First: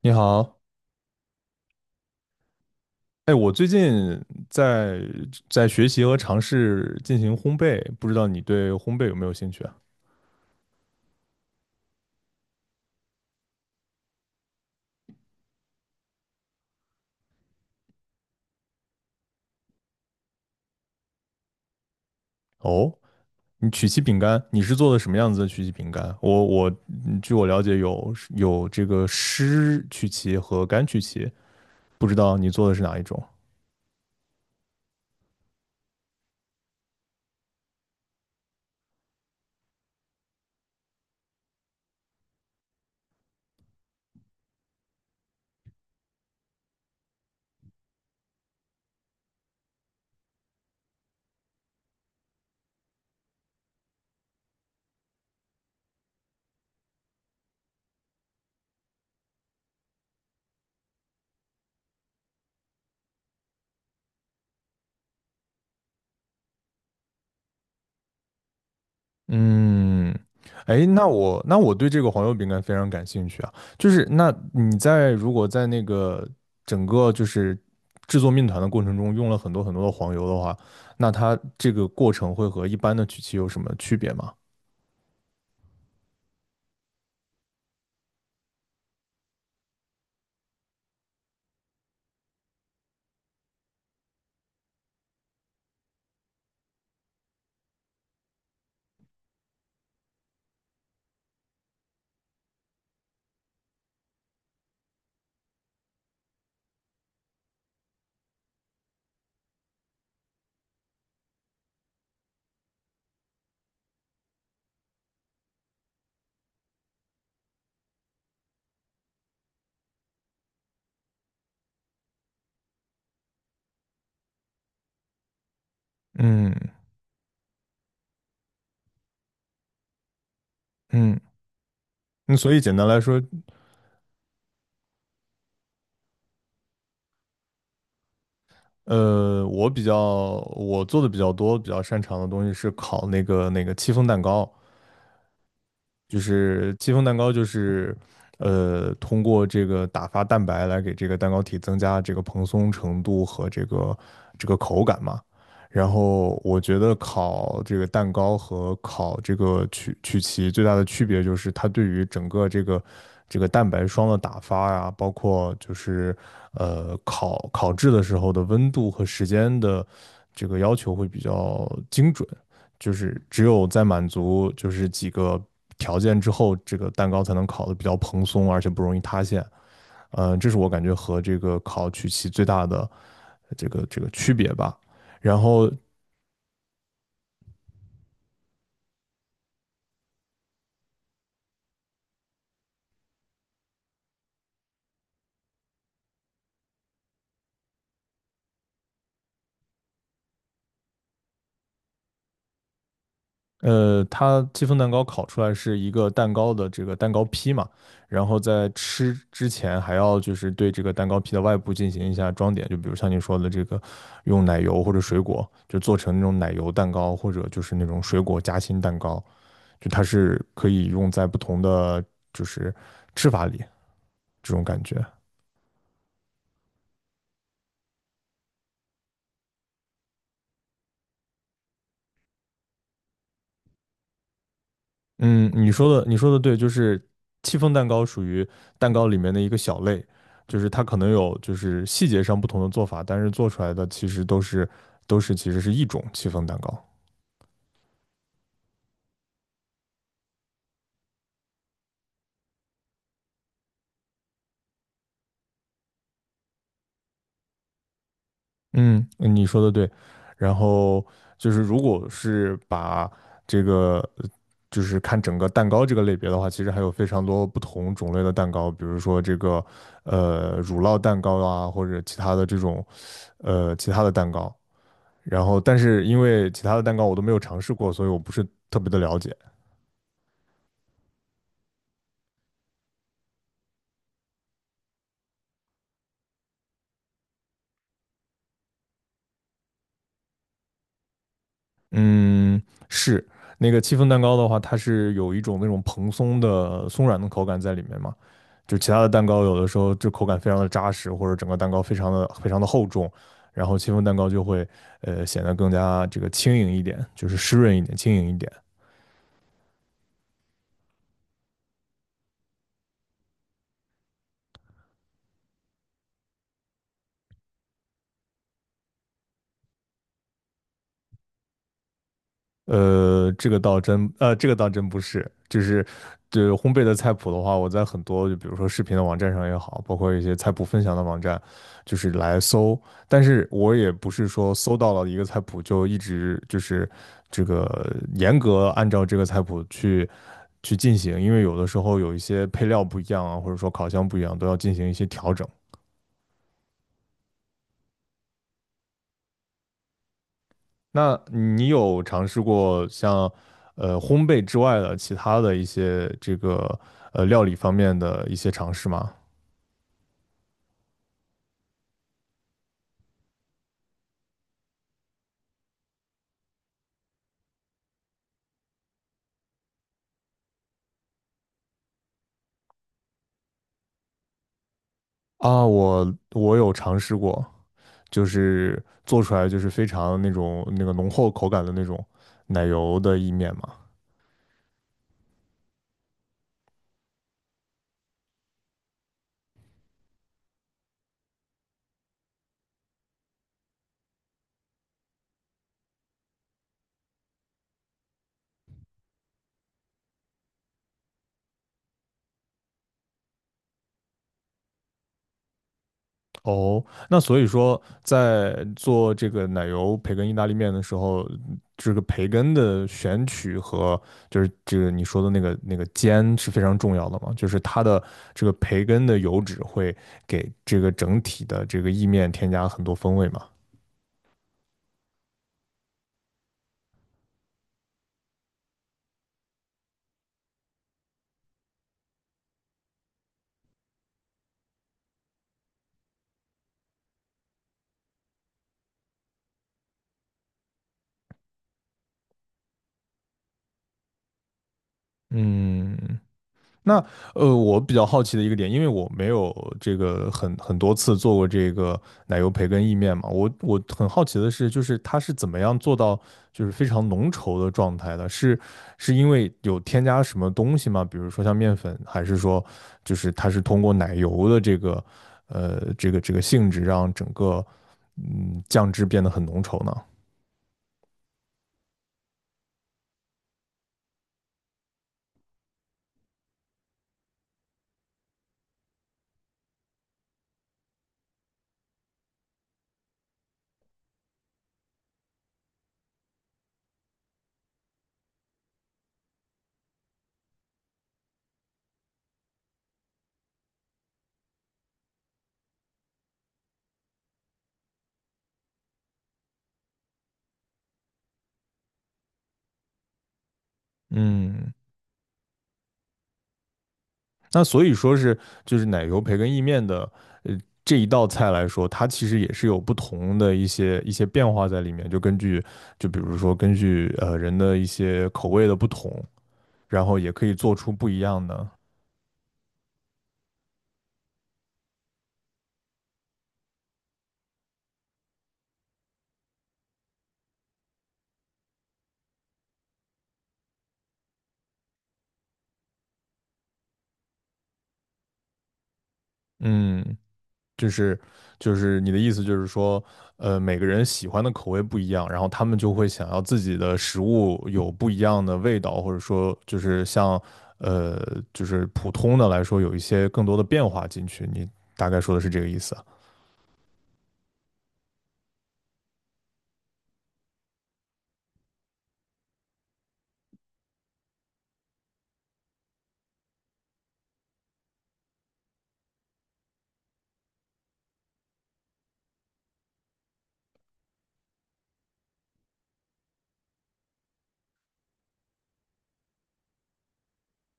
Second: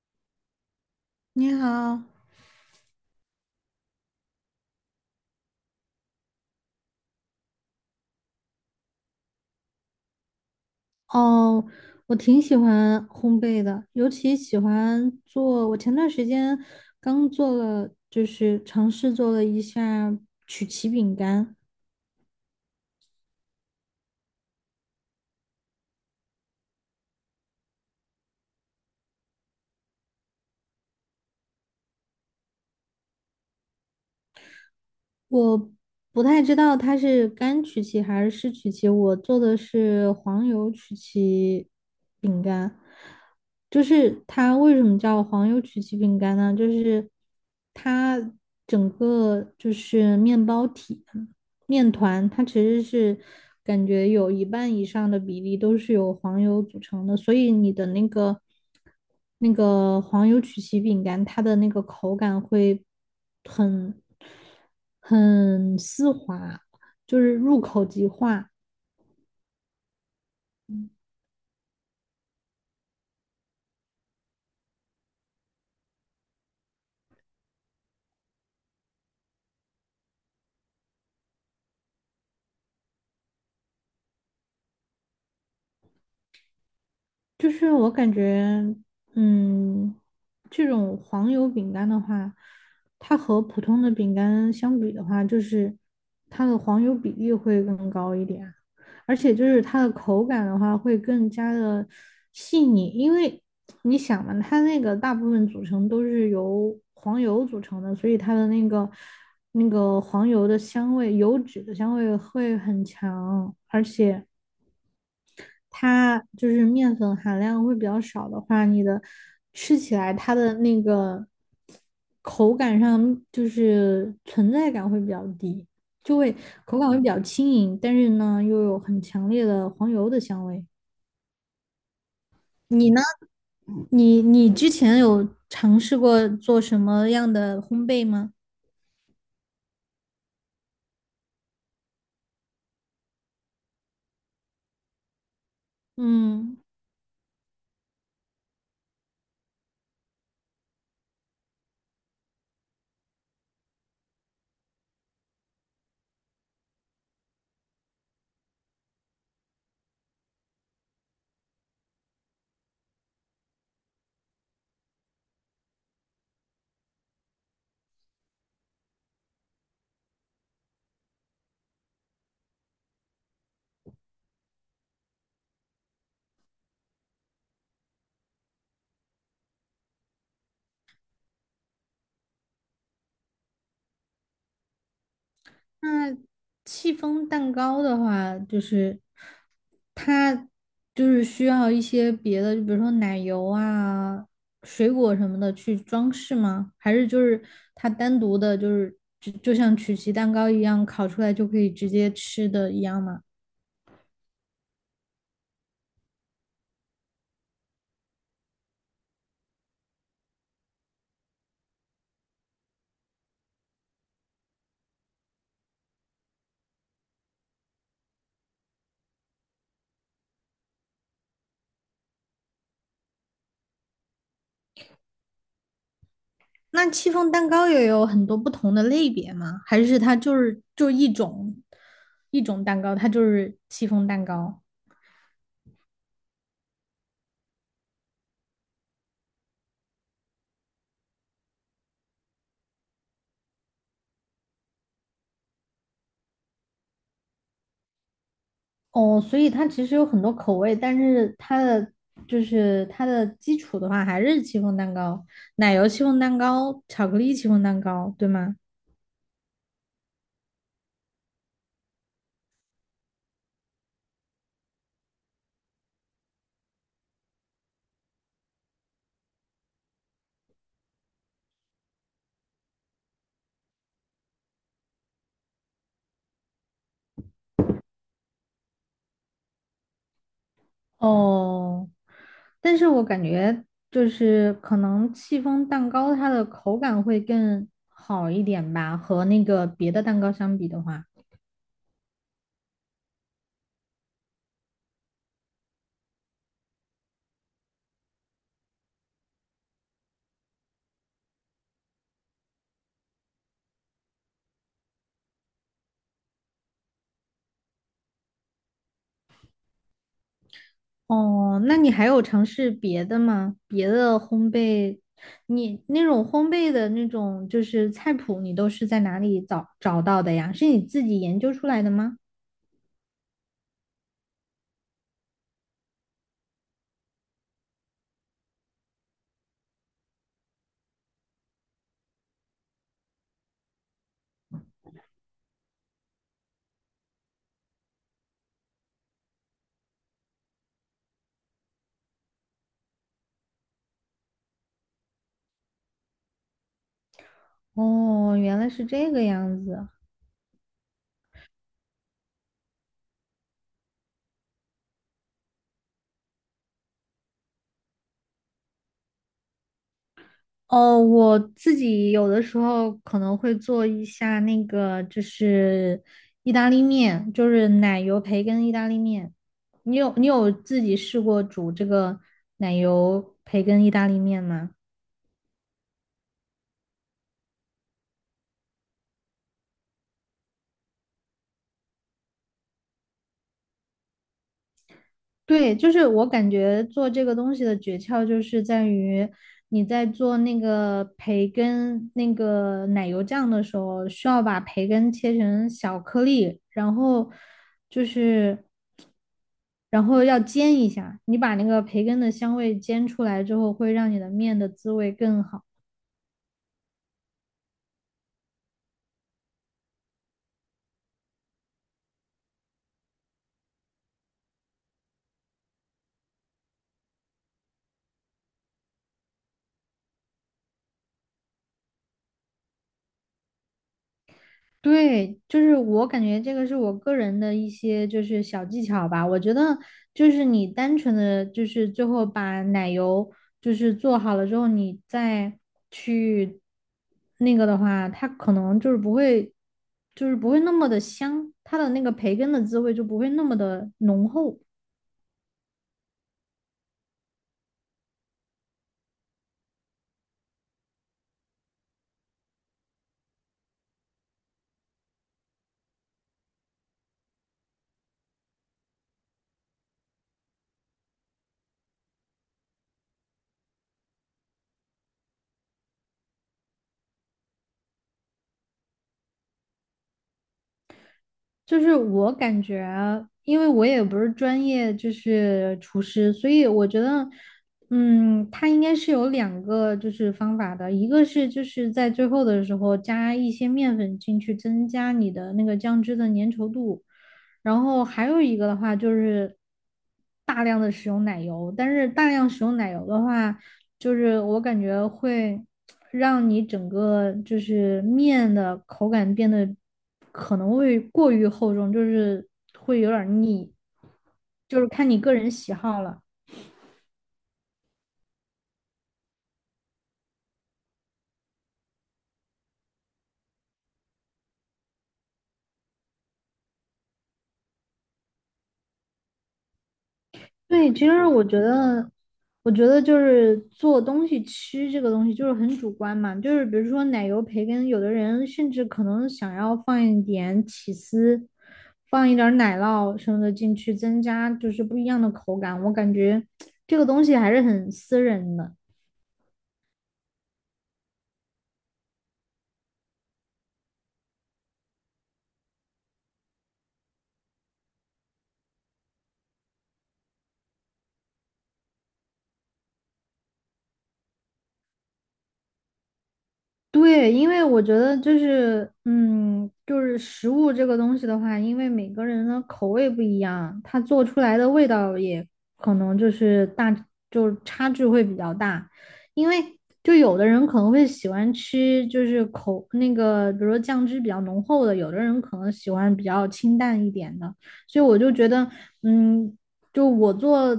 你好，你好。哎，我最近在在学习和尝试进行烘焙，不知道你对烘焙有没有兴趣啊？哦，我挺喜欢烘焙的，尤其喜欢做。我前段时间刚做了，尝试做了一下曲奇饼干。哦，你曲奇饼干，你是做的什么样子的曲奇饼干？我据我了解有这个湿曲奇和干曲奇，不知道你做的是哪一种？我不太知道它是干曲奇还是湿曲奇，我做的是黄油曲奇饼干。它为什么叫黄油曲奇饼干呢？它整个就是面包体。面团它其实是感觉有一半以上的比例都是由黄油组成的，所以你的那个黄油曲奇饼干，它的那个口感会很很丝滑，就是入口即化。嗯，哎，那我对这个黄油饼干非常感兴趣啊。就是那你在如果在那个整个就是制作面团的过程中用了很多很多的黄油的话，那它这个过程会和一般的曲奇有什么区别吗？就是我感觉，嗯，这种黄油饼干的话，它和普通的饼干相比的话，就是它的黄油比例会更高一点，而且就是它的口感的话会更加的细腻，因为你想嘛，它那个大部分组成都是由黄油组成的，所以它的那个黄油的香味、油脂的香味会很强，而且。它就是面粉含量会比较少的话，你的吃起来它的那个口感上就是存在感会比较低，就会嗯口感会比较轻盈，但是呢又有很强烈的黄油的香味。嗯，那所以简单你来呢？说，你之前有尝试过做什么样的烘焙吗？我比较我做的比较多、比较擅长的东西是烤那个戚风蛋糕，就嗯。是戚风蛋糕就是通过这个打发蛋白来给这个蛋糕体增加这个蓬松程度和这个口感嘛。然后我觉得烤这个蛋糕和烤这个曲奇最大的区别就是它对于整个这个蛋白霜的打发呀、包括就是烤烤制的时候的温度和时间的这个要求会比较精准。就是只有在满足就是几个条件之后，这个蛋糕才能烤的比较蓬松，而且不容易塌陷。这是我感觉和这个烤曲奇最大的这个区别吧。然后，那戚风蛋糕的话，就是它就是需要一些别的，就比如说奶油啊、水果什么的去装饰吗？还是就是它单独的，就像曲奇蛋糕一样烤出来就可以直接吃的一样吗？它戚风蛋糕烤出来是一个蛋糕的这个蛋糕坯嘛，然后在吃之前还要就是对这个蛋糕坯的外部进行一下装点，就比如像你说的这个用奶油或者水果，就做成那种奶油蛋糕或者就是那种水果夹心蛋糕，就它是可以用在不同的就是吃法里这种感觉。那戚风蛋糕也有很多不同的类别吗？还是它就是就一种蛋糕，它就是戚风蛋糕？嗯，你说的对，就是戚风蛋糕属于蛋糕里面的一个小类，就是它可能有就是细节上不同的做法，但是做出来的其实都是其实是一种戚风蛋糕。哦，所以它其实有很多口味，但是它的就是它的基础的话，还是戚风蛋糕、奶油戚风蛋糕、巧克力戚风蛋糕，对吗？嗯，你说的对。然后就是，如果是把这个，就是看整个蛋糕这个类别的话，其实还有非常多不同种类的蛋糕，比如说这个乳酪蛋糕啊，或者其他的这种其他的蛋糕。然后，但是因为其他的蛋糕我都没有尝试过，所以我不是特别的了解。哦，但是我感觉就是可能戚风蛋糕它的口感会更好一点吧，和那个别的蛋糕相比的话。嗯，是那个戚风蛋糕的话，它是有一种那种蓬松的松软的口感在里面嘛。就其他的蛋糕有的时候就口感非常的扎实，或者整个蛋糕非常的厚重，然后戚风蛋糕就会显得更加这个轻盈一点，就是湿润一点、轻盈一点。哦，那你还有尝试别的吗？别的烘焙，你那种烘焙的那种就是菜谱，你都是在哪里找到的呀？是你自己研究出来的吗？这个倒真，这个倒真不是，就是对烘焙的菜谱的话，我在很多就比如说视频的网站上也好，包括一些菜谱分享的网站，就是来搜，但是我也不是说搜到了一个菜谱就一直就是这个严格按照这个菜谱去进行，因为有的时候有一些配料不一样啊，或者说烤箱不一样，都要进行一些调整。哦，原来是这个样子。那你有尝试过像烘焙之外的其他的一些这个料理方面的一些尝试吗？哦，我自己有的时候可能会做一下那个，就是意大利面，就是奶油培根意大利面。你有自己试过煮这个奶油培根意大利面吗？啊，我有尝试过，就是做出来就是非常那种那个浓厚口感的那种奶油的意面嘛。对，就是我感觉做这个东西的诀窍就是在于你在做那个培根那个奶油酱的时候，需要把培根切成小颗粒，然后就是然后要煎一下，你把那个培根的香味煎出来之后，会让你的面的滋味更好。哦，那所以说，在做这个奶油培根意大利面的时候，这个培根的选取和就是这个你说的那个那个煎是非常重要的嘛，就是它的这个培根的油脂会给这个整体的这个意面添加很多风味嘛。对，就是我感觉这个是我个人的一些就是小技巧吧。我觉得就是你单纯的就是最后把奶油就是做好了之后，你再去那个的话，它可能就是不会，就是不会那么的香，它的那个培根的滋味就不会那么的浓厚。嗯，那我比较好奇的一个点，因为我没有这个很很多次做过这个奶油培根意面嘛，我很好奇的是，就是它是怎么样做到就是非常浓稠的状态的？是是因为有添加什么东西吗？比如说像面粉，还是说就是它是通过奶油的这个这个性质让整个嗯酱汁变得很浓稠呢？就是我感觉啊，因为我也不是专业，就是厨师，所以我觉得，嗯，它应该是有两个就是方法的，一个是就是在最后的时候加一些面粉进去，增加你的那个酱汁的粘稠度，然后还有一个的话就是大量的使用奶油，但是大量使用奶油的话。就是我感觉会让你整个就是面的口感变得可能会过于厚重，就是会有点儿腻，嗯，就是看你个人喜好了。那所以说是就是奶油培根意面的呃这一道菜来说，它其实也是有不同的一些变化在里面，就根据就比如说根据人的一些口味的不同，然后也可以做出对，其不一实样我觉的。得，就是做东西吃这个东西就是很主观嘛，就是比如说奶油培根，有的人甚至可能想要放一点起司，放一点儿奶酪什么的进去，增加就是不一样的口感。我感觉这个东西还是很私人的。嗯，就是就是你的意思就是说，每个人喜欢的口味不一样，然后他们就会想要自己的食物有不一样的味道，或者说就是像呃，就是普通的来说有一些更多的变化进去。你大概说的是这个意思啊。对，因为我觉得就是，嗯，就是食物这个东西的话，因为每个人的口味不一样，它做出来的味道也可能就是大，就是差距会比较大。因为就有的人可能会喜欢吃，就是口那个，比如说酱汁比较浓厚的，有的人可能喜欢比较清淡一点的。所以我就觉得，嗯，就我做，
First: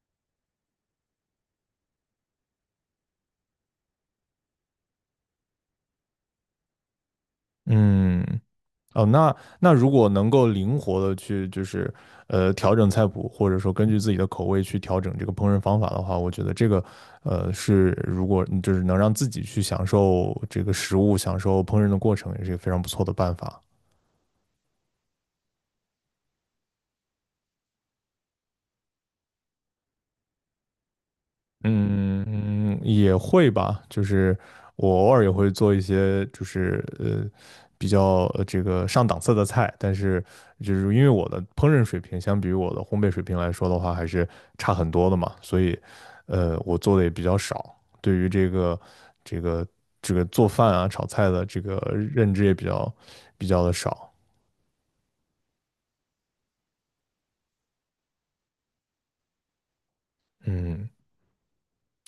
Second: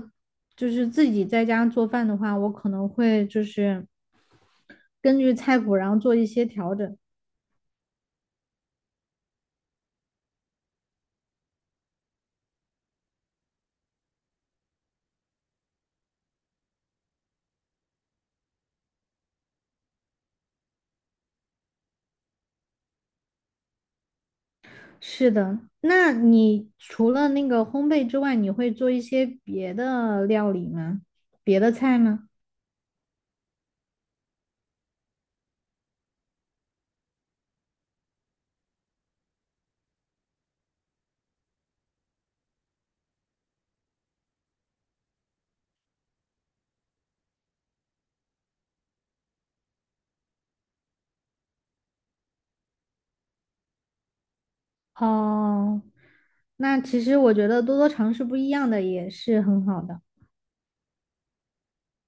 就是自己在家做饭的话，我可能会就是。根据菜谱然后做一些调整。嗯，哦，那如果能够灵活的去就是调整菜谱，或者说根据自己的口味去调整这个烹饪方法的话，我觉得这个是如果嗯就是能让自己去享受这个食物、享受烹饪的过程，也是一个非常不错的办法。是的，那你除了那个烘焙之外，你会做一些别的料理吗？别的菜吗？嗯，也会吧，就是我偶尔也会做一些，就是比较这个上档次的菜，但是就是因为我的烹饪水平相比于我的烘焙水平来说的话，还是差很多的嘛，所以我做的也比较少，对于这个这个这个做饭啊炒菜的这个认知也比较比较的少。哦，那其实我觉得多多尝试不一样的也是很好的。嗯，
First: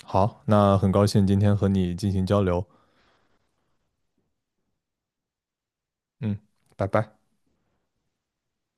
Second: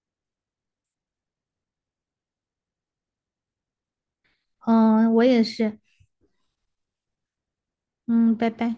好，那很高兴今天和你进行交流，嗯，我也是。嗯，拜拜。嗯，拜拜。